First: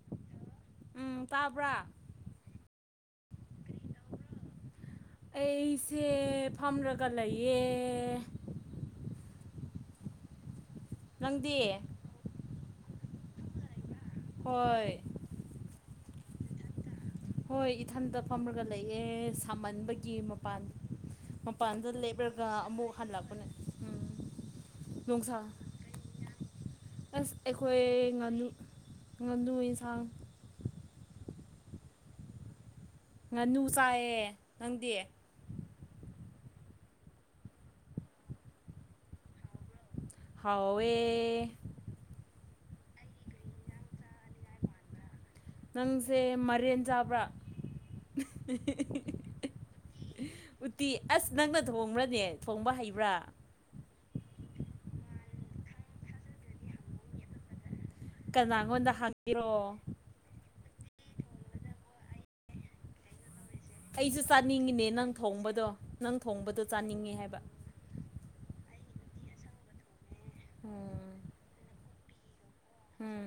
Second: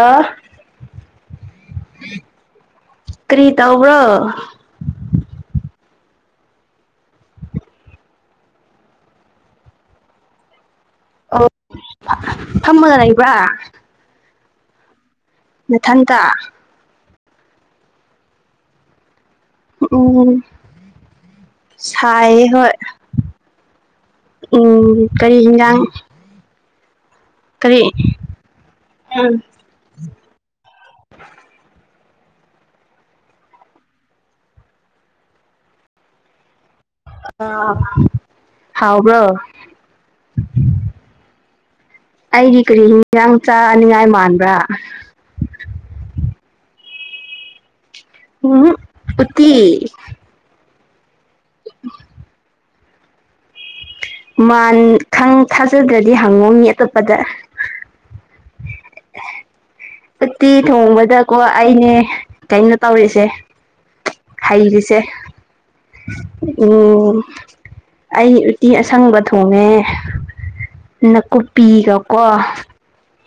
ꯑꯥ ꯎꯝ ꯇꯥꯕ꯭ꯔꯥ ꯀꯔꯤ ꯇꯧꯕ꯭ꯔꯣ ꯑꯩꯁꯦ ꯐꯝꯔꯒ ꯂꯩꯌꯦ ꯑꯣ ꯅꯪꯗꯤ ꯐꯝꯃꯒ ꯂꯩꯕꯔꯥ ꯍꯣꯏ ꯅꯊꯟꯇ ꯍꯣꯏ ꯏꯊꯟꯇ ꯐꯝꯔꯒ ꯂꯩꯑꯦ ꯁꯥꯃꯟꯕꯒꯤ ꯎꯝ ꯃꯄꯥꯟ ꯃꯄꯥꯟꯗ ꯁꯥꯏꯌꯦ ꯂꯦꯞꯔꯒ ꯍꯣꯏ ꯑꯃꯨꯛ ꯍꯜꯂꯛꯄꯅꯦ ꯎꯝ ꯎꯝ ꯀꯔꯤ ꯅꯨꯡꯁꯥ ꯍꯤꯡꯖꯥꯡ ꯑꯁ ꯑꯩꯈꯣꯏ ꯉꯥꯅꯨ ꯉꯥꯅꯨ ꯌꯦꯟꯁꯥꯡ ꯉꯥꯅꯨ ꯆꯥꯏꯌꯦ ꯅꯪꯗꯤ ꯑꯥ ꯍꯥꯎꯕ꯭ꯔꯣ ꯍꯥꯎꯋꯦ ꯑꯩꯗꯤ ꯀꯔꯤ ꯍꯤꯟꯖꯥꯡ ꯆꯥꯅꯤꯡꯉꯥꯏ ꯃꯥꯟꯕ꯭ꯔꯥ ꯅꯪꯁꯦ ꯃꯔꯦꯟ ꯆꯥꯕ꯭ꯔꯥ ꯎꯝꯍꯛ ꯎꯠꯇꯤ ꯎꯠꯇꯤ ꯑꯁ ꯅꯪꯅ ꯊꯣꯡꯕ꯭ꯔꯅꯦ ꯊꯣꯡꯕ ꯍꯩꯕ꯭ꯔꯥ ꯃꯥꯟ ꯈꯪ ꯊꯥꯖꯗ꯭ꯔꯗꯤ ꯍꯪꯉꯣꯅꯦ ꯃꯤ ꯑꯇꯣꯞꯄꯗ ꯀꯅꯥꯉꯣꯟꯗ ꯍꯪꯒꯦꯔꯣ ꯎꯠꯇꯤ ꯊꯣꯡꯕꯗꯀꯣ ꯑꯩꯅꯦ ꯀꯩꯅꯣ ꯇꯧꯔꯤꯁꯦ ꯑꯩꯁꯨ ꯆꯥꯅꯤꯡꯉꯤꯅꯦ ꯍꯩꯔꯤꯁꯦ ꯅꯪ ꯊꯣꯡꯕꯗꯣ ꯅꯪ ꯊꯣꯡꯕꯗꯣ ꯆꯥꯅꯤꯡꯉꯦ ꯎꯝ ꯍꯥꯏꯕ ꯑꯩ ꯎꯇꯤ ꯑꯁꯪꯕ ꯊꯣꯡꯉꯦ ꯎꯝ ꯅꯥꯀꯨꯞꯄꯤꯒꯀꯣ ꯎꯝ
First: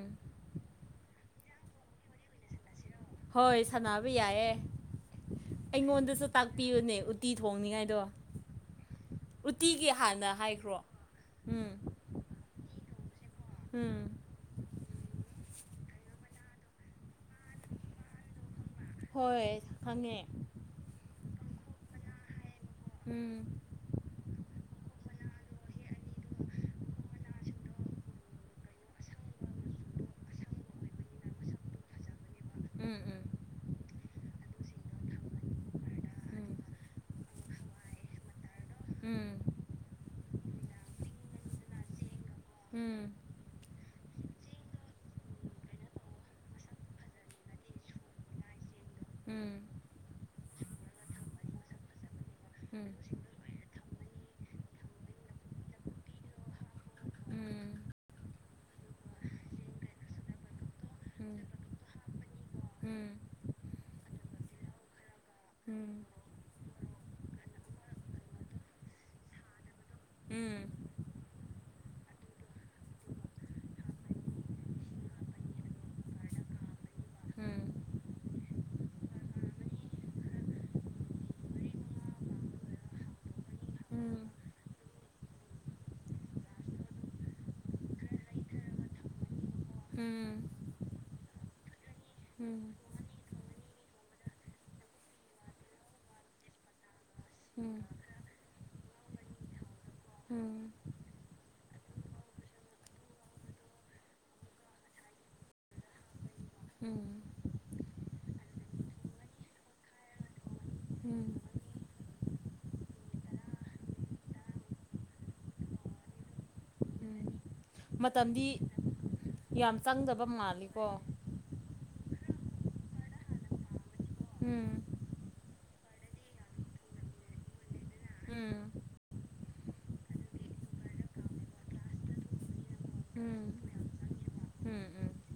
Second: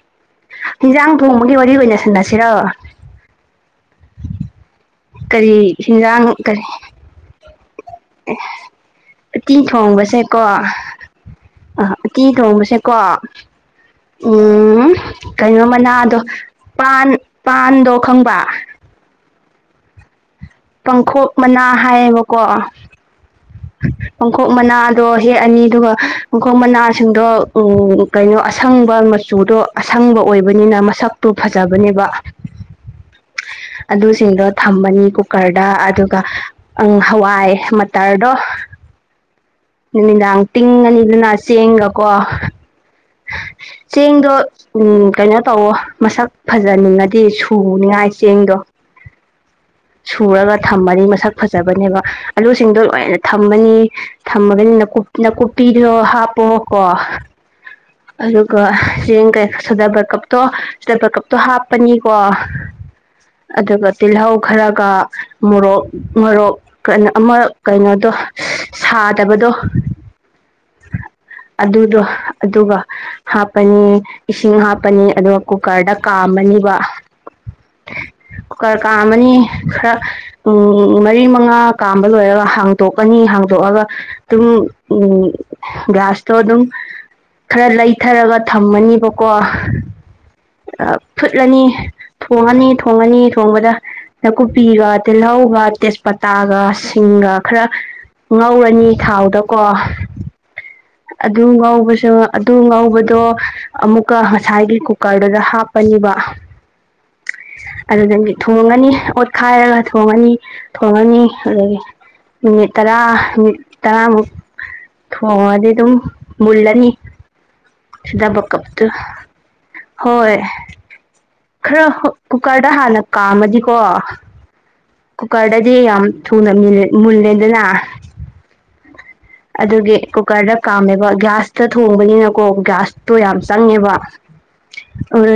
ꯍꯦꯟꯖꯥꯡ ꯊꯣꯡꯕꯒꯤ ꯋꯥꯔꯤ ꯑꯣꯏꯅ ꯁꯥꯟꯅꯁꯤꯔꯣ ꯍꯣꯏ ꯁꯥꯟꯅꯕ ꯌꯥꯏꯌꯦ ꯀꯔꯤ ꯑꯩꯉꯣꯟꯗꯁꯨ ꯍꯤꯟꯖꯥꯡ ꯀꯔꯤ ꯇꯥꯛꯄꯤꯌꯨꯅꯦ ꯎꯇꯤ ꯊꯣꯡꯅꯤꯉꯥꯏꯗꯣ ꯎꯇꯤ ꯊꯣꯡꯕꯁꯦꯀꯣ ꯎꯝ ꯑ ꯎꯇꯤ ꯊꯣꯡꯕꯁꯦꯀꯣ ꯎꯝ ꯎꯝ ꯀꯩꯅꯣ ꯃꯅꯥꯗꯣ ꯄꯥꯟ ꯄꯥꯟꯗꯣ ꯈꯪꯕ ꯍꯣꯏ ꯈꯪꯉꯦ ꯄꯪꯈꯣꯛ ꯃꯅꯥ ꯍꯥꯏꯌꯦꯕꯀꯣ ꯎꯝ ꯄꯪꯈꯣꯛ ꯃꯅꯥꯗꯣ ꯍꯦꯛꯑꯅꯤ ꯑꯗꯨꯒ ꯄꯪꯈꯣꯛ ꯃꯅꯥꯁꯤꯡꯗꯣ ꯎꯝ ꯀꯩꯅꯣ ꯑꯁꯪꯕ ꯃꯆꯨꯗꯣ ꯑꯁꯪꯕ ꯑꯣꯏꯕꯅꯤ ꯅ ꯃꯁꯛꯇꯨ ꯐꯖꯕꯅꯦꯕ ꯎꯝ ꯎꯝ [unintelligible] ꯑꯗꯨꯁꯤꯡꯗꯣ ꯊꯝꯕꯅꯤ ꯀꯨꯀꯔꯗ ꯑꯗꯨꯒ ꯑꯪ ꯍꯋꯥꯏ ꯃꯠꯇꯔꯗꯣ ꯎꯝ ꯅꯨꯃꯤꯗꯥꯡ ꯇꯤꯡꯑꯅꯤꯗꯨꯅ ꯆꯦꯡꯒꯀꯣ ꯎꯝ ꯆꯦꯡꯗꯣ ꯎꯝ ꯀꯩꯅꯣ ꯇꯧꯋꯣ ꯃꯁꯛ ꯐꯖꯅꯤꯡꯉꯗꯤ ꯁꯨꯅꯤꯉꯥꯏ ꯆꯦꯡꯗꯣ ꯎꯝ ꯁꯨꯔꯒ ꯊꯝꯃꯅꯤ ꯃꯁꯛ ꯐꯖꯕꯅꯦꯕ ꯑꯂꯨꯁꯤꯡꯗꯣ ꯎꯝ ꯎꯝ ꯎꯝ ꯎꯝ ꯎꯝ ꯎꯝ ꯎꯝ ꯎꯝ ꯎꯝ ꯎꯝ ꯎꯝ ꯂꯣꯏꯅ ꯊꯝꯃꯅꯤ ꯊꯝꯃꯒꯅꯤꯅ ꯀꯨꯞꯅꯀꯨꯄꯤꯗꯨ ꯍꯥꯞꯄꯣ ꯀꯣ ꯎꯝ ꯑꯗꯨꯒ ꯆꯦꯡ ꯀꯩ ꯁꯣꯗꯕꯥꯏꯀꯞꯇꯣ ꯁꯤꯗꯥꯕꯥꯏꯀꯞꯇꯣ ꯍꯥꯞꯄꯅꯤꯀꯣ ꯑꯗꯨꯒ ꯇꯤꯜꯍꯧ ꯈꯔꯒ ꯃꯣꯔꯣꯛ ꯃꯣꯔꯣꯛ ꯀꯩꯅꯣ ꯑꯃ ꯀꯩꯅꯣꯗꯣ ꯁꯥꯗꯕꯗꯣ ꯑꯗꯨꯗꯣ ꯑꯗꯨꯒ ꯍꯥꯞꯄꯅꯤ ꯏꯁꯤꯡ ꯍꯥꯞꯄꯅꯤ ꯑꯗꯨꯒ ꯀꯨꯀꯔꯗ ꯀꯥꯝꯃꯅꯤꯕ [inaudible] ꯀꯨꯀꯔ ꯀꯥꯝꯃꯅꯤ ꯈꯔ ꯃꯔꯤ ꯃꯉꯥ ꯀꯥꯝꯕ ꯂꯣꯏꯔꯒ ꯍꯥꯡꯇꯣꯛꯀꯅꯤ ꯍꯥꯡ ꯍꯧꯗꯣꯛꯑꯒ ꯑꯗꯨꯝ ꯒ꯭ꯌꯥꯁꯇꯣ ꯑꯗꯨꯝ [inaudible] ꯈꯔ ꯂꯩꯊꯔꯒ ꯊꯝꯃꯅꯤꯕꯀꯣ ꯎꯝ ꯐꯨꯠꯂꯅꯤ ꯊꯣꯡꯉꯅꯤ ꯊꯣꯡꯉꯅꯤ ꯊꯣꯡꯕꯗ ꯅꯥꯀꯨꯞꯄꯤꯒ ꯇꯤꯜꯍꯧꯒ ꯇꯦꯖꯄꯇꯥꯒ ꯁꯤ ꯁꯤꯡꯒ ꯈꯔ ꯎꯝ ꯉꯧꯔꯅꯤ ꯊꯥꯎꯗꯀꯣ ꯎꯝ ꯔꯨ ꯉꯧꯕꯁꯨ ꯑꯗꯨ ꯉꯧꯕꯗꯣ ꯑꯃꯨꯛꯀ ꯉꯁꯥꯏꯒꯤ ꯀꯨꯀꯔꯗꯨꯗ ꯍꯥꯞꯄꯅꯦꯕ ꯎꯝ ꯑꯗꯨꯗꯒꯤ ꯊꯣꯡꯉꯅꯤ ꯑꯣꯠꯈꯥꯏꯔꯒ ꯊꯣꯡꯉꯅꯤ ꯊꯣꯡꯉꯅꯤ ꯑꯗꯨꯗꯒꯤ ꯃꯤꯅꯤꯠ ꯇꯔꯥ ꯃꯤꯠ ꯇꯔꯥꯃꯨꯛ ꯊꯣꯡꯉꯗꯤ ꯑꯗꯨꯝ ꯃꯨꯜꯂꯅꯤ ꯁꯤꯗꯕ ꯃꯇꯝꯗꯤ ꯀꯞꯇꯨ ꯌꯥꯝ ꯆꯪꯗꯕ ꯍꯣꯏ ꯃꯥꯜꯂꯤꯀꯣ ꯈꯔ ꯀꯨꯀꯔꯗ ꯍꯥꯟꯅ ꯀꯥꯝꯃꯗꯤꯀꯣ ꯎꯝ ꯀꯨꯀꯔꯗꯗꯤ ꯌꯥꯝ ꯊꯨꯅ ꯃꯤꯂꯤꯠ ꯃꯨꯜꯂꯦꯗꯅ ꯎꯝ ꯑꯗꯨꯒꯤ ꯀꯨꯀꯔꯗ ꯀꯥꯝꯃꯦꯕ ꯒ꯭ꯌꯥꯁꯇ ꯊꯣꯡꯕꯅꯤꯅꯀꯣ ꯒ꯭ꯌꯥꯁ ꯇꯣ ꯌꯥꯝ ꯎꯝ ꯆꯪꯉꯦꯕ ꯎꯝ ꯎꯝ ꯑꯗꯨ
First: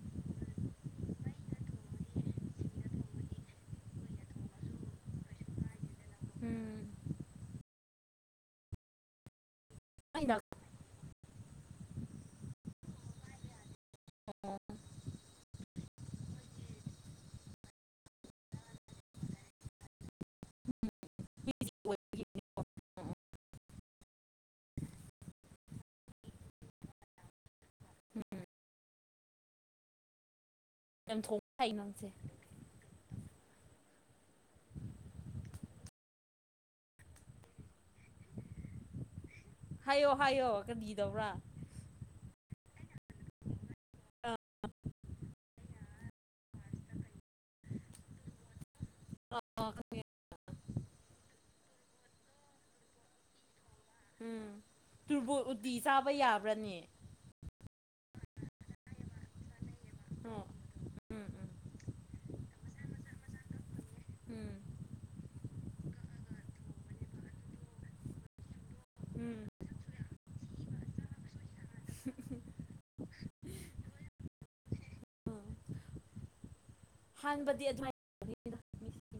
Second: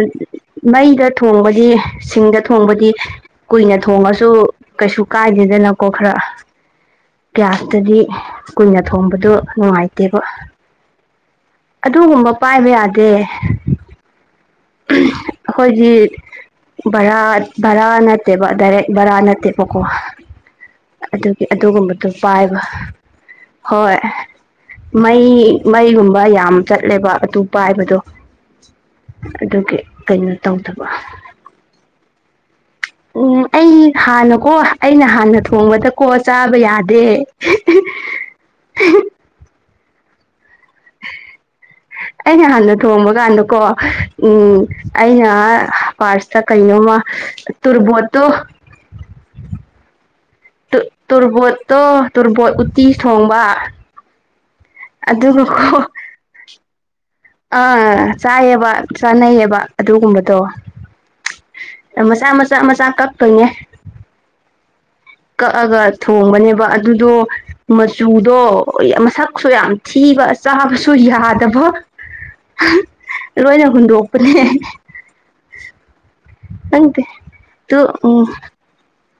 ꯃꯩꯗ ꯊꯣꯡꯕꯗꯤ ꯁꯤꯡꯗ ꯊꯣꯡꯕꯗꯤ ꯀꯨꯏꯅ ꯊꯣꯡꯉꯁꯨ ꯀꯩꯁꯨ ꯀꯥꯏꯗꯦꯅ ꯁꯤꯗꯅꯀꯣ ꯈꯔ ꯎꯝ ꯒ꯭ꯌꯥꯁꯇꯗꯤ ꯀꯨꯟꯅ ꯊꯣꯡꯕꯗ ꯅꯨꯡꯉꯥꯏꯇꯦꯕ꯫ ꯑꯩꯅ ꯑꯗꯨꯒꯨꯝꯕ ꯄꯥꯏꯕ ꯌꯥꯗꯦ꯫ ꯍꯣꯏꯖꯤꯠ ꯕꯔꯥ ꯚꯔꯥ ꯅꯠꯇꯦꯕ ꯗꯥꯏꯔꯦꯛ ꯕꯔꯥ ꯅꯠꯇꯦꯕꯀꯣ ꯑꯗꯨꯒꯤ ꯑꯗꯨꯒꯨꯝꯕꯗꯣ ꯄꯥꯏꯕ ꯍꯣꯏ ꯃꯩ ꯃꯩꯒꯨꯝꯕ ꯌꯥꯝ ꯆꯠꯂꯦꯕ ꯑꯇꯣꯞꯄ ꯍꯥꯏꯕꯗꯣ ꯑꯗꯨꯒꯤ ꯀꯩꯅꯣ ꯇꯧꯗꯕ ꯊꯣꯡꯕ ꯍꯥꯏꯥꯛ ꯅꯪꯁꯦ ꯎꯝ ꯑꯩ ꯍꯥꯟꯅꯀꯣ ꯑꯩꯅ ꯍꯥꯟꯅ ꯊꯣꯡꯕꯗꯀꯣ ꯆꯥꯕ ꯌꯥꯗꯦ ꯍꯥꯏꯌꯣ ꯍꯥꯏꯌꯣ ꯀꯗꯤꯗꯧꯕ꯭ꯔꯥ ꯑꯩꯅ ꯍꯥꯟꯅ ꯊꯣꯡꯕ ꯀꯥꯟꯗꯀꯣ ꯎꯝ ꯑꯩꯅ ꯄꯥꯔꯁꯇ ꯀꯩꯅꯣꯃ ꯇꯔꯕꯣꯠꯇꯣ ꯑ ꯇꯣꯔꯕꯣꯠꯇꯣ ꯇꯣꯔꯕꯣꯠ ꯎꯠꯇꯤ ꯊꯣꯡꯕ ꯎꯝ ꯇꯨꯔꯕ ꯎꯇꯤ ꯑꯗꯨꯒꯀꯣ ꯆꯥꯕ ꯌꯥꯕ꯭ꯔꯅꯦ ꯑ ꯆꯥꯏꯑꯕ ꯆꯥꯅꯩꯌꯦꯕ ꯑꯗꯨꯒꯨꯝꯕꯗꯣ ꯑꯣ ꯎꯝ ꯃꯆꯥ ꯃ ꯆꯥꯛ ꯃꯆꯥ ꯀꯞꯛꯇꯣꯏꯅꯦ ꯎꯝ ꯀꯛꯑꯒ ꯊꯣꯡꯕꯅꯦꯕ ꯑꯗꯨꯗꯣ ꯃꯆꯨꯗꯣ ꯃꯁꯛꯁꯨ ꯎꯝ ꯌꯥꯝ ꯊꯤ ꯆꯥꯕꯁꯨ ꯌꯥꯗꯕ ꯂꯣꯏꯅ ꯍꯨꯟꯗꯣꯛꯄꯅꯦ ꯑꯝ ꯅꯪꯗꯤ ꯇ ꯎꯝ ꯎꯝ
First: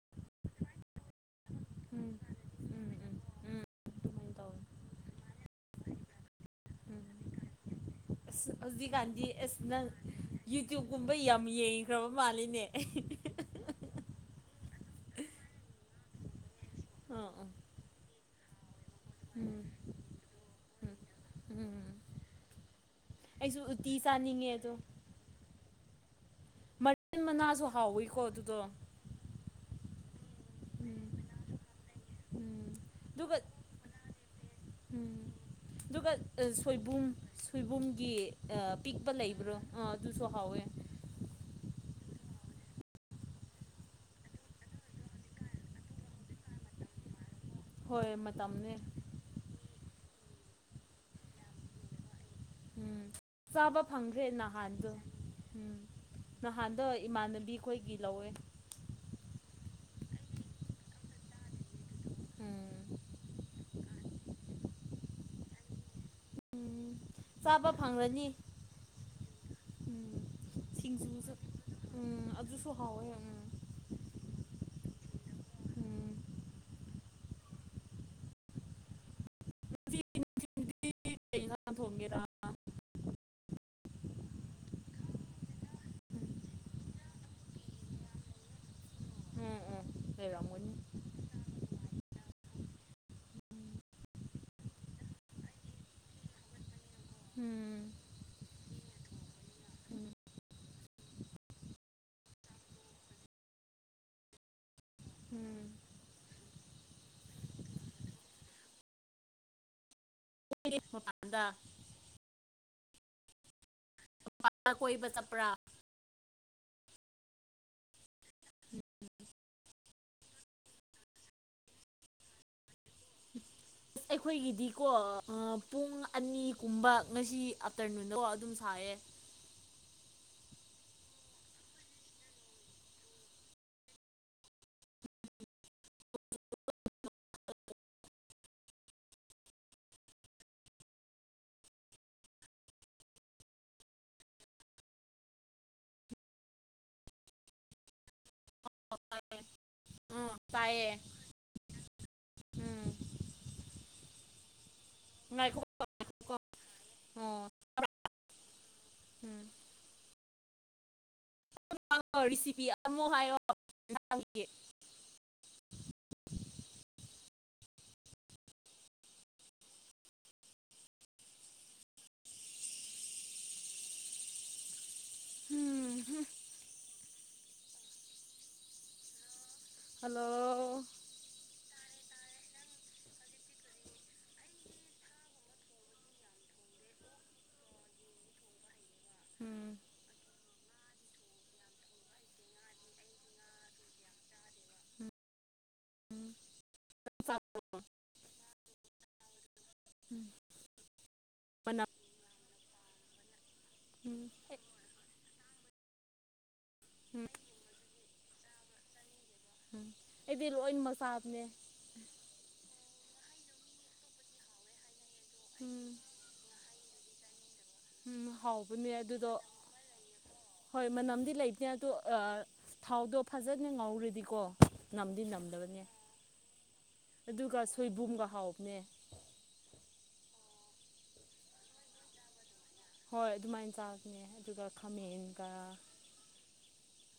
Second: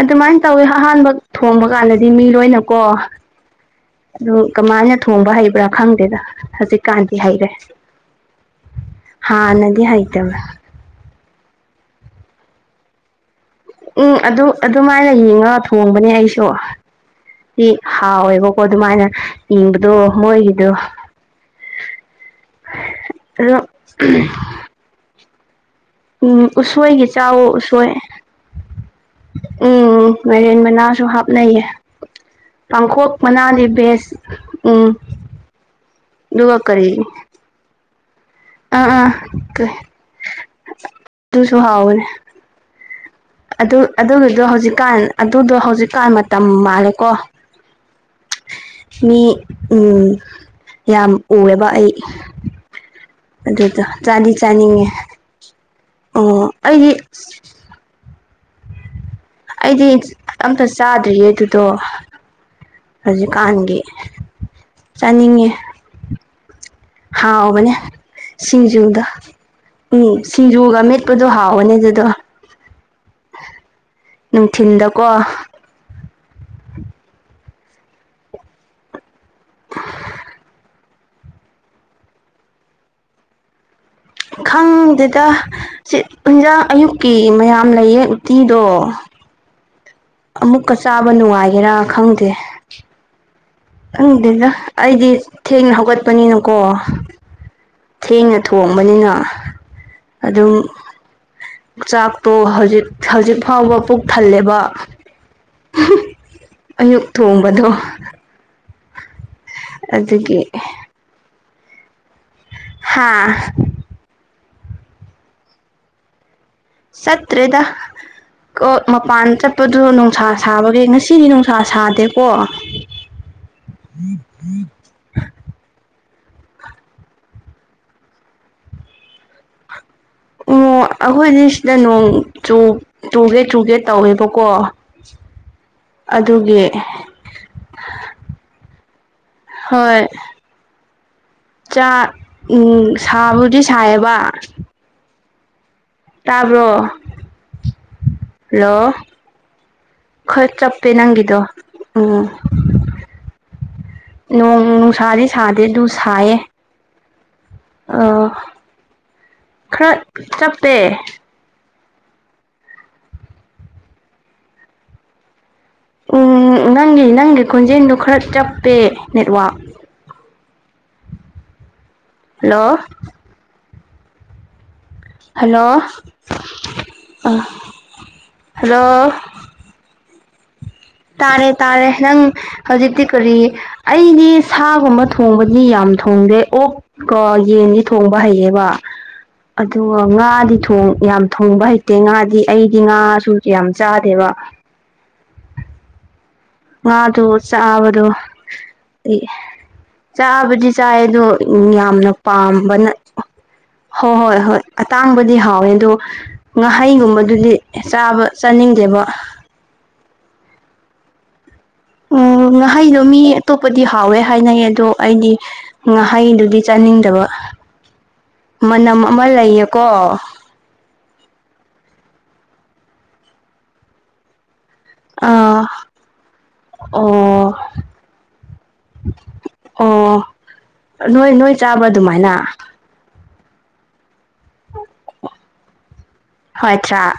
ꯑꯗꯨꯃꯥꯏꯅ ꯇꯧꯋꯤ ꯑꯍꯥꯟꯕ ꯊꯣꯡꯕ ꯀꯥꯟꯗꯗꯤ ꯃꯤ ꯂꯣꯏꯅꯀꯣ ꯎꯝ ꯎꯝ ꯑꯗꯨꯃꯥꯏꯅ ꯑꯗꯨꯝ ꯇꯧꯋꯤ ꯀꯃꯥꯏꯅ ꯊꯣꯡꯕ ꯍꯩꯕ꯭ꯔꯥ ꯈꯪꯗꯦꯗ ꯎꯝ ꯍꯧꯖꯤꯛꯀꯥꯟꯗꯤ ꯍꯩꯔꯦ꯫ ꯍꯧꯖꯤꯛꯀꯥꯟꯗꯤ ꯑꯁ ꯍꯥꯟꯅꯗꯤ ꯅꯪ ꯍꯩꯇꯕ ꯌꯨꯇ꯭ꯌꯨꯕ ꯀꯨꯝꯕ ꯌꯥꯝ ꯌꯦ ꯈ꯭ꯔꯕ ꯃꯥꯜꯂꯤꯅꯦ ꯎꯝ ꯑꯗꯨ ꯑꯗꯨꯃꯥꯏꯅ ꯌꯦꯡꯉꯒ ꯊꯣꯡꯕꯅꯦ ꯑꯩꯁꯨ ꯑ ꯁꯤ ꯍꯥꯎꯋꯦꯕꯀꯣ ꯑꯗꯨꯃꯥꯏꯅ ꯎꯝ ꯏꯪꯕꯗꯣ ꯃꯣꯏꯒꯤꯗꯣ ꯎꯝ ꯑꯗꯣ ꯑꯩꯁꯨ ꯎꯇꯤ ꯆꯥꯅꯤꯡꯉꯦ ꯑꯗꯣ ꯎꯝ ꯎꯁꯣꯏꯒꯤ ꯃꯔꯤꯟ ꯆꯥꯎ ꯃꯅꯥꯁꯨ ꯎꯁꯣꯏ ꯍꯥꯎꯋꯤꯀꯣ ꯑꯗꯨꯗꯣ ꯎꯝ ꯃꯔꯦꯟ ꯃꯅꯥꯁꯨ ꯍꯥꯞꯅꯩꯌꯦ ꯎꯝ ꯄꯥꯡꯈꯣꯛ ꯑꯗꯨꯒ ꯃꯅꯥꯗꯤ ꯕꯦꯁ ꯎ꯫ ꯎꯝ ꯑꯗꯨꯒ ꯁꯣꯏꯕꯨꯝ ꯁꯣꯏꯕꯨꯝꯒꯤ ꯑ ꯑꯥ ꯄꯤꯛꯄ ꯑꯥ ꯂꯩꯕ꯭ꯔꯣ ꯑ ꯑꯗꯨꯁꯨ ꯍꯥꯎꯋꯦ ꯑꯗꯨꯁꯨ [inaudible] ꯑꯗꯨ ꯑꯗꯨꯒꯤꯗꯣ ꯍꯧꯖꯤꯛꯀꯥꯟ ꯑꯗꯨꯗꯣ ꯍꯧꯖꯤꯛꯀꯥꯟ ꯃꯇꯝ ꯃꯥꯜꯂꯦꯀꯣ꯫ ꯍꯣꯏ ꯃꯇꯝꯅꯦ꯫ ꯃꯤ ꯎꯝ ꯌꯥꯝ ꯎꯔꯦꯕ ꯑꯩ ꯎꯝ ꯆꯥꯕ ꯑꯗꯨꯗꯣ ꯐꯪꯈ꯭ꯔꯦ ꯆꯥꯗꯤ ꯅꯍꯥꯟꯗꯣ ꯆꯥꯅꯤꯡꯉꯦ ꯎꯝ ꯑꯣ ꯅꯍꯥꯟꯗ ꯑꯩꯗꯤ ꯏꯃꯥꯟꯅꯕꯤ ꯑꯩꯈꯣꯏꯒꯤ ꯂꯧꯋꯦ ꯑꯩꯗꯤ ꯑꯝꯇ ꯆꯥꯗ꯭ꯔꯤꯌꯦ ꯑꯗꯨꯗꯣ ꯎꯝ ꯍꯧꯖꯤꯛꯀꯥꯟꯒꯤ ꯆꯥꯅꯤꯡꯉꯤ ꯎꯝ ꯍꯥꯎꯕꯅꯦ ꯆꯥꯕ ꯐꯪꯂꯅꯤ ꯁꯤꯡꯖꯨꯗ ꯎꯝ ꯁꯤꯡꯖꯨꯒ ꯃꯦꯠꯄꯗꯣ ꯁꯤꯡꯖꯨꯁꯨ ꯍꯥꯎꯋꯅꯦ ꯑꯗꯨꯗꯣ ꯎꯝ ꯑꯗꯨꯁꯨ ꯍꯥꯎꯋꯦ ꯎꯝ ꯅꯨꯡꯊꯤꯟꯗꯀꯣ꯫ ꯎꯝ [inaudible] ꯀꯩ ꯏꯟꯁꯥꯡ ꯊꯣꯡꯒꯦꯔꯥ ꯈꯪꯗꯦꯗ ꯁꯤ ꯏꯟꯖꯥꯡ ꯑꯌꯨꯛꯀꯤ ꯃꯌꯥꯝ ꯂꯩꯌꯦ ꯎꯇꯤꯗꯣ ꯎꯝ ꯎꯝ ꯂꯩꯔꯝꯒꯅꯤ ꯑꯃꯨꯛꯀ ꯆꯥꯕ ꯅꯨꯡꯉꯥꯏꯒꯦꯔꯥ ꯈꯪꯗꯦ ꯪꯗꯗ ꯑꯩꯗꯤ ꯊꯦꯡꯅ ꯍꯧꯒꯠꯄꯅꯤꯅꯀꯣ ꯎꯝ ꯊꯦꯡꯅ ꯊꯣꯡꯕꯅꯤꯅ ꯑꯗꯨꯝ ꯆꯥꯛꯇꯣ ꯍꯧꯖꯤꯛ ꯍꯧꯖꯤꯛ ꯐꯥꯎꯕ ꯄꯨꯛ ꯊꯜꯂꯦꯕ ꯎꯝ ꯑꯌꯨꯛ ꯊꯣꯡꯕꯗꯣ ꯑꯗꯨꯒꯤ ꯑꯩꯏꯔ ꯃꯄꯥꯟꯗ ꯍꯥꯥ ꯃꯥ ꯀꯣꯏꯕ ꯆꯞꯄꯔꯥ ꯁꯠꯇ꯭ꯔꯦꯗ ꯑꯣ ꯃꯄꯥꯟ ꯆꯠꯄꯗꯨ ꯅꯨꯡꯁꯥ ꯁꯥꯕꯒꯦ ꯉꯁꯤꯗꯤ ꯅꯨꯡꯁꯥ ꯁꯥꯗꯦꯀꯣ ꯑ ꯑꯩꯈꯣꯏꯒꯤꯗꯤꯀꯣ ꯄꯨꯡ ꯑꯅꯤꯒꯨꯝꯕ ꯉꯁꯤ ꯑꯥꯞꯇꯔꯅꯨꯟꯗ ꯑꯗꯨꯝ ꯁꯥꯏꯌꯦ [unintelligible] ꯑꯣ ꯑꯩꯈꯣꯏꯅꯤ ꯁꯤꯗ ꯅꯣꯡ ꯆꯨꯒꯦ ꯆꯨꯒꯦ ꯇꯧꯋꯦꯕꯀꯣ ꯑꯗꯨꯒꯤ [unintelligible] ꯍꯣꯏ ꯆꯥꯛ ꯎꯝ ꯁꯥꯕꯨꯗꯤ ꯁꯥꯏꯌꯦꯕ ꯇꯥꯕ꯭ꯔꯣ ꯍꯜꯂꯣ ꯎꯝ ꯈꯣꯏ ꯆꯞꯄꯦ ꯇꯥꯏꯌꯦ ꯅꯪꯒꯤꯗꯣ ꯎꯝ ꯎꯝ ꯅꯣꯡ ꯅꯨꯡꯁꯥꯗꯤ ꯁꯥꯗꯦ ꯉꯥꯏꯈꯣꯀꯣ ꯑꯗꯨ ꯁꯥꯏꯌꯦ ꯑꯣ ꯑ ꯎꯝ ꯈꯔ ꯆꯞꯄꯦ ꯉꯣ ꯔꯤꯁꯤꯄꯤ ꯑꯃꯛ ꯍꯥꯏꯔꯣ ꯈꯣꯟꯖꯦꯜꯗꯨꯣ ꯈꯔ ꯆꯞꯄꯦ ꯅꯦꯠꯋꯥꯛ ꯍꯜꯂꯣ ꯍꯜꯂꯣ ꯎꯝ ꯍꯜꯂꯣ ꯍꯂꯣ ꯇꯥꯔꯦ ꯇꯥꯔꯦ ꯅꯪ ꯍꯧꯖꯤꯛꯇꯤ ꯀꯔꯤ ꯑꯩꯗꯤ ꯁꯥꯒꯨꯝꯕ ꯊꯣꯡꯕꯗꯤ ꯌꯥꯝ ꯊꯣꯡꯗꯦ ꯑꯣꯛꯀꯣ ꯌꯦꯟꯗꯤ ꯊꯣꯡꯕ ꯍꯩꯌꯦꯕ ꯎꯝ ꯑꯗꯨꯒ ꯉꯥꯗꯤ ꯌꯥꯝ ꯊꯣꯡꯕ ꯍꯩꯇꯦ ꯉꯥꯗꯤ ꯑꯩꯗꯤ ꯉꯥꯁꯨ ꯌꯥꯝ ꯆꯥꯗꯦꯕ ꯎꯝ ꯉ ꯇ ꯆꯕꯗꯨꯣ ꯎꯝ ꯆꯥꯕꯨꯗꯤ ꯆꯥꯏ ꯑꯗꯣ ꯃꯅꯝ ꯌꯥꯝꯅ ꯄꯥꯝꯕꯅ ꯍꯣꯏ ꯎꯝ ꯍꯣꯏ ꯍꯣꯏ ꯑꯇꯥꯡꯕꯗꯤ ꯍꯥꯎꯋꯦ ꯑꯗꯣ ꯎꯝ ꯉꯥꯍꯩꯒꯨꯝꯕꯗꯨꯗꯤ ꯆꯥꯕ ꯆꯥꯅꯤꯡꯗꯦꯕ ꯎꯝ ꯑꯩꯗꯤ ꯂꯣꯏꯃꯛ ꯁꯥꯥꯕꯅꯦ ꯎ ꯉꯍꯩꯗꯣ ꯃꯤ ꯑꯇꯣꯞꯄꯗꯤ ꯍꯥꯎꯋꯦ ꯍꯥꯏꯅꯩꯌꯦ ꯑꯗꯣ ꯑꯩꯗꯤ ꯎꯝ ꯉꯥꯍꯩꯗꯨꯗꯤ ꯆꯥꯅꯤꯡꯗꯕ ꯎꯝ ꯍꯥꯎꯕꯅꯦ ꯃꯅꯝ ꯑꯃ ꯑꯗꯨꯗꯣ ꯂꯩꯌꯦꯀꯣ ꯂꯩꯇꯦ ꯑꯗꯣ ꯊꯥꯎꯗꯣ ꯐꯖꯅ ꯉꯧꯔꯗꯤꯀꯣ ꯅꯝꯗꯤ ꯑꯥ ꯅꯝꯗꯕꯅꯤꯦ ꯑꯣ ꯑꯗꯨꯒ ꯁꯣꯏꯕꯨꯝꯒ ꯍꯥꯎꯕꯅꯦ ꯑꯣ ꯅꯣꯏ ꯅꯣꯏ ꯆꯥꯕ ꯑꯗꯨꯃꯥꯏꯅ ꯍꯣꯏ ꯑꯗꯨꯃꯥꯏꯅ ꯆꯥꯛꯅꯦ ꯑꯗꯨꯒ ꯈꯥꯃꯦꯟ ꯀꯔ ꯍꯣꯏꯠꯆꯥꯥ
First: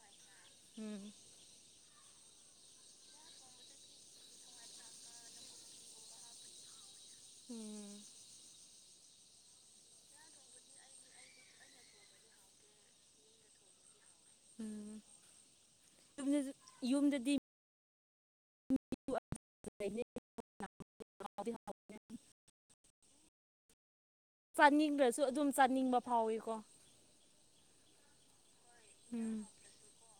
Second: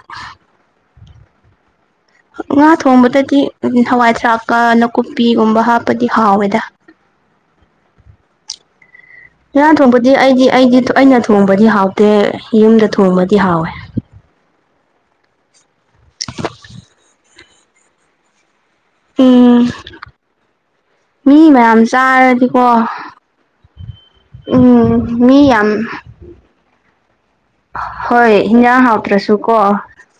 ꯉꯥ ꯊꯣꯡꯕꯗꯗꯤ ꯍꯋꯥꯏ ꯊꯔꯥꯛꯀ ꯅꯥꯀꯨꯞꯄꯤꯒꯨꯝꯕ ꯍꯥꯞꯄꯗꯤ ꯍꯥꯎꯋꯦꯗ ꯎꯝ ꯉꯥ ꯊꯣꯡꯕꯗꯤ ꯑꯩꯗꯤ ꯑꯩꯗꯤ ꯑꯩꯅ ꯊꯣꯡꯕꯗꯤ ꯍꯥꯎꯇꯦ ꯌꯨꯝꯗ ꯊꯣꯡꯕꯗꯤ ꯍꯥꯎꯋꯦ ꯎꯝ ꯆꯨꯝꯅ ꯌꯨꯝꯗꯗꯤ ꯎꯝ ꯃꯤ ꯃꯌꯥꯝ ꯆꯥꯔꯗꯤꯀꯣ ꯎꯝ ꯆꯥꯅꯤꯡꯕ꯭ꯔꯁꯨ ꯑꯗꯨꯝ ꯃꯤ ꯌꯥꯝ ꯆꯥꯅꯤꯡꯕ ꯐꯥꯎꯋꯤꯀꯣ ꯍꯣꯏ ꯍꯤꯟꯖꯥꯡ ꯎꯝ ꯍꯥꯎꯇ꯭ꯔꯁꯨꯀꯣ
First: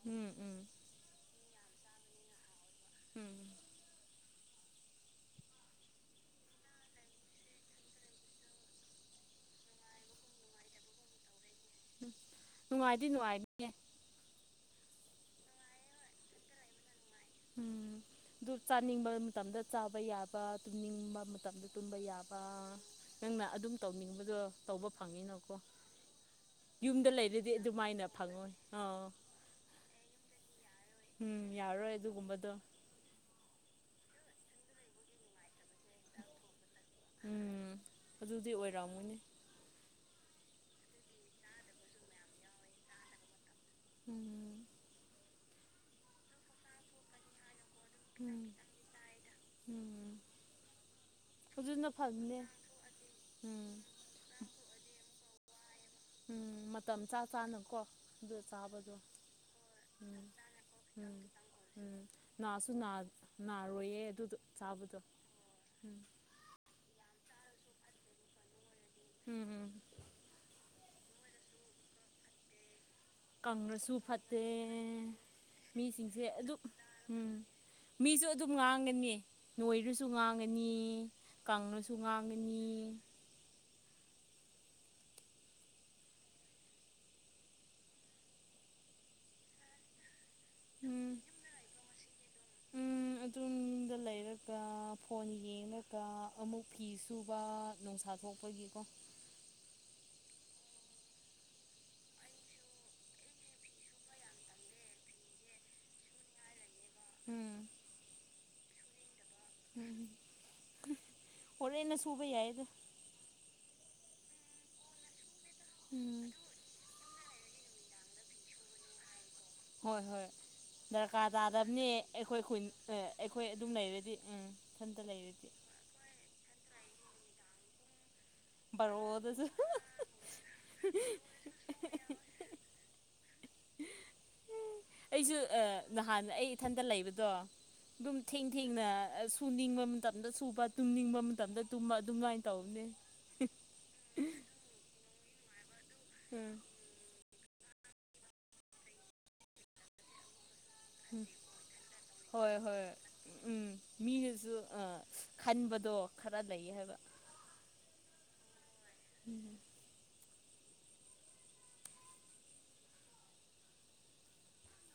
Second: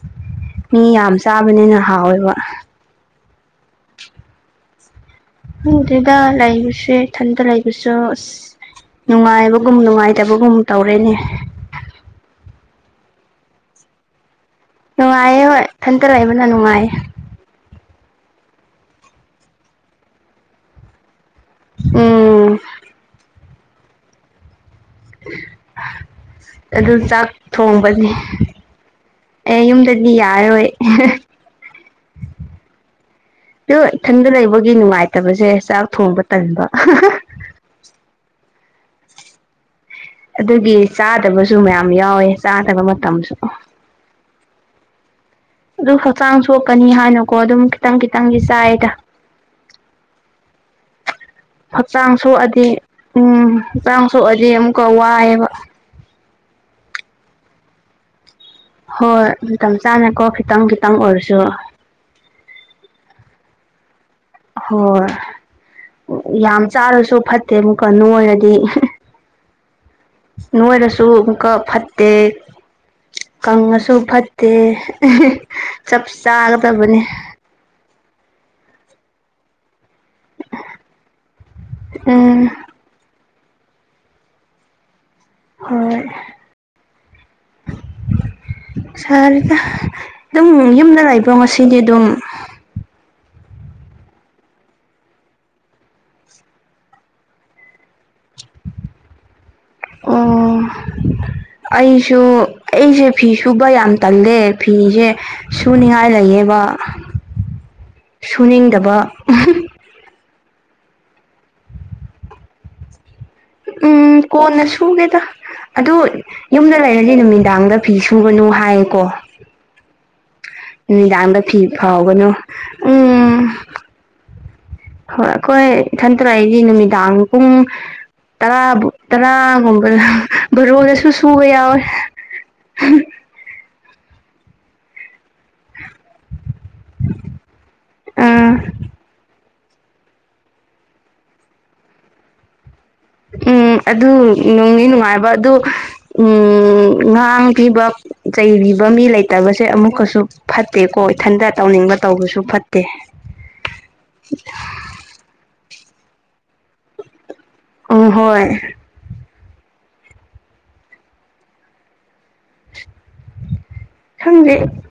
ꯎꯝ ꯎꯝ ꯃꯤ ꯌꯥꯝ ꯆꯥ ꯍꯥꯏꯕꯅꯤꯅ ꯍꯥꯎꯋꯦꯕ ꯎꯝ [inaudible] ꯎ ꯑꯗꯨꯗ ꯂꯥꯏꯒꯁꯦ ꯊꯟꯗ ꯂꯩꯒꯁꯨ ꯅꯨꯡꯉꯥꯏꯕꯒꯨꯝ ꯅꯨꯡꯉꯥꯏꯇꯕꯒꯨꯝ ꯇꯧꯔꯦꯅꯦ ꯎꯝ ꯅꯨꯡꯉꯥꯏꯗꯤ ꯅꯨꯡꯉꯥꯏꯗꯤꯌꯦ ꯅꯨꯡꯉꯥꯏꯌꯦ ꯍꯣꯏ ꯈꯟꯇꯔꯥꯛꯏꯕꯅ ꯅꯨꯡꯉꯥꯏꯌꯦ ꯎꯝ ꯑꯗꯨ ꯆꯥꯅꯤꯡꯕ ꯃꯇꯝꯗ ꯆꯥꯕ ꯌꯥꯕ ꯇꯨꯝꯅꯤꯡꯕ ꯃꯇꯝꯗꯣ ꯇꯨꯝꯕ ꯌꯥꯕ ꯎꯝ ꯅꯪꯅ ꯑꯗꯨꯝ ꯇꯧꯅꯤꯡꯕꯗꯣ ꯇꯧꯕ ꯐꯪꯉꯤꯅꯀꯣ ꯑꯗꯨ ꯌꯨꯝꯗ ꯆꯥꯛ ꯂꯩꯔꯗꯤ ꯑꯗꯨꯃꯥꯏꯅ ꯊꯣꯡꯕꯁ ꯐꯪꯉꯣꯏ ꯑꯥ ꯑꯦ ꯌꯨꯝꯗꯗꯤ ꯌꯥꯔꯔꯣꯏ ꯎꯝ ꯌꯥꯔꯣ ꯑꯗꯨꯗꯨ ꯒꯨꯝꯕꯗꯣ ꯑꯗꯣ ꯏꯊꯟꯗ ꯂꯩꯕꯒꯤ ꯅꯨꯡꯉꯥꯏꯇꯕꯁꯦ ꯆꯥꯛ ꯊꯣꯡꯕ ꯇꯟꯕ ꯎꯝ ꯑꯗꯨꯗꯤ ꯑꯣꯏꯔꯝꯑꯝꯒꯅꯦ ꯑꯗꯨꯒꯤ ꯆꯥꯗꯕꯁꯨ ꯃꯌꯥꯝ ꯌꯥꯎꯋꯦ ꯆꯥꯗꯕ ꯃꯇꯝꯁꯨ ꯎꯝ ꯑꯗꯨ ꯍꯛꯆꯥꯡ ꯁꯣꯛꯀꯅꯤ ꯍꯥꯏꯅꯀꯣ ꯑꯗꯨꯝ ꯈꯤꯇꯪ ꯈꯤꯇꯪꯗꯤ ꯎꯝ ꯆꯥꯏꯗ [inaudible] ꯍꯛꯆꯥꯡ ꯐꯕꯅꯦ ꯁꯣꯛꯑꯗꯤ ꯎꯝ ꯍꯛꯆꯥꯡ ꯁꯣꯛꯑꯗꯤ ꯑꯃꯨꯛꯀ ꯋꯥꯏꯑꯦꯕ ꯎꯝ ꯃꯇꯝ ꯆꯥ ꯆꯥꯅꯀꯣ ꯑꯗꯨ ꯆꯥꯕꯗꯣ ꯍꯣꯏ ꯃꯇꯝ ꯎꯝ ꯆꯥꯅꯀꯣ ꯈꯤꯇꯪ ꯈꯤꯇꯪ ꯎꯝ ꯑꯣꯏꯔꯁꯨ ꯎꯝ ꯅꯥꯁꯨ ꯅꯥꯗꯦ ꯅꯔꯣꯏꯌꯦ ꯑꯗꯨ ꯍꯣꯏ ꯌꯥꯝ ꯆꯥꯔꯁꯨ ꯐꯠꯇꯦ ꯑꯃꯨꯛꯀꯥꯅꯨ ꯑꯣꯏꯔꯗꯤ ꯎꯝ ꯎꯝ ꯅꯣꯏꯅꯁꯨ ꯑꯃꯨꯛꯀ ꯐꯠꯇꯦ ꯀꯪꯉꯁꯨ ꯐꯠꯇꯦ ꯆꯞ ꯃꯤꯁꯤꯡꯁꯦ ꯑꯗꯨꯝ ꯆꯥꯒꯗꯕꯅꯦ ꯎꯝ ꯃꯤꯁꯨ ꯑꯗꯨꯝ ꯉꯥꯡꯒꯅꯤ ꯅꯣꯏꯔꯨꯁꯨ ꯁꯨ ꯉꯥꯡꯉꯅꯤ ꯀꯥꯡꯁꯨ ꯎꯝ ꯉꯥꯡꯒꯅꯤ ꯍꯣꯏ ꯁꯀ ꯑꯗꯨꯝ ꯌꯨꯝꯗ ꯎꯝ ꯂꯩꯕ ꯉꯁꯤꯗꯤ ꯑꯗꯨꯝ ꯇꯨꯡ ꯂꯩꯔꯒ ꯐꯣꯟ ꯌꯦꯡꯂꯡꯉꯒ ꯑꯃꯨꯛ ꯐꯤ ꯁꯨꯕ ꯅꯨꯡꯁꯥ ꯊꯣꯛꯄꯒꯤꯀꯣ [inaudible] ꯑꯣ ꯑꯩꯁꯨ ꯑꯩꯁꯦ ꯐꯤ ꯁꯨꯕ ꯌꯥꯝ ꯇꯜꯂꯦ ꯐꯤꯁꯦ ꯁꯨꯅꯤꯡꯉꯥꯏ ꯂꯩꯌꯦꯕ ꯁꯨꯅꯤꯡꯗꯕ ꯝ ꯑꯣꯔ ꯏꯩꯅ ꯁꯨꯕ ꯍꯥꯏꯗ ꯎꯝ ꯀꯣꯟꯅ ꯁꯨꯒꯦꯗ ꯑꯗꯨ ꯎꯝ ꯌꯨꯝꯗ ꯂꯩꯔꯅꯤ ꯅꯨꯃꯤꯠ ꯗꯥꯥꯡꯗ ꯐꯤ ꯁꯨꯕꯅꯨ ꯍꯥꯏꯀꯣ ꯍꯣꯏ ꯍꯣꯏ ꯗꯔꯀꯥꯔ ꯐꯤ ꯇꯥꯗꯕꯅꯦ ꯐꯥꯎꯒꯅꯨ ꯑꯩꯈꯣꯏ ꯈꯨꯟ ꯑꯩꯈꯣꯏ ꯎꯝ ꯑꯗꯨꯝ ꯂꯩꯔꯗꯤ ꯎꯝ ꯁꯟꯇ ꯂꯩꯔꯗꯤ ꯍꯣꯏꯊꯟꯇꯔ ꯑꯩꯗꯤ ꯅꯨꯃꯤꯗꯥꯡ ꯄꯨꯡ ꯔꯥ ꯕꯥꯔꯣꯗꯁꯨ ꯇꯔꯥꯒꯨꯝꯕꯗ ꯕꯣꯔꯣꯗꯁꯨ ꯁꯨꯕ ꯌꯥꯎꯋꯦ ꯑꯩꯁꯨ ꯑ ꯅꯍꯥꯟ ꯑꯩ ꯏꯊꯟꯇ ꯂꯩꯕꯗꯣ ꯑꯗꯨꯝ ꯊꯦꯡ ꯑꯥ ꯊꯦꯡꯅ ꯁꯨꯅꯤꯡꯕ ꯃꯇꯝꯗ ꯁꯨꯕ ꯇꯨꯝꯅꯤꯡꯕ ꯃꯇꯝꯗ ꯇꯨꯝꯕ ꯑꯗꯨꯃꯥꯏꯅ ꯇꯧꯔꯝꯅꯦ ꯎꯝ ꯑꯗꯨ ꯅꯨꯡꯅꯤ ꯅꯨꯡꯉꯥꯏꯕ ꯑꯗꯨ ꯎꯝ ꯉꯍꯥꯡ ꯄꯤꯕ ꯆꯩꯕꯤꯕ ꯃꯤ ꯂꯩꯇꯕꯁꯦ ꯑꯃꯨꯛꯀꯁꯨ ꯐꯠꯇꯦꯀꯣ ꯏꯊꯟꯇ ꯇꯧꯅꯤꯡꯕ ꯇꯧꯕꯁꯨ ꯍꯣꯏ ꯍꯣꯏ ꯐꯠꯇꯦ ꯎꯝ ꯃꯤ ꯍꯁꯨ ꯑ ꯈꯕ ꯑꯣ ꯈꯔ ꯂꯩꯌꯦ ꯍꯥꯏꯕ ꯑꯣ ꯍꯣꯏ ꯈꯪꯗꯦ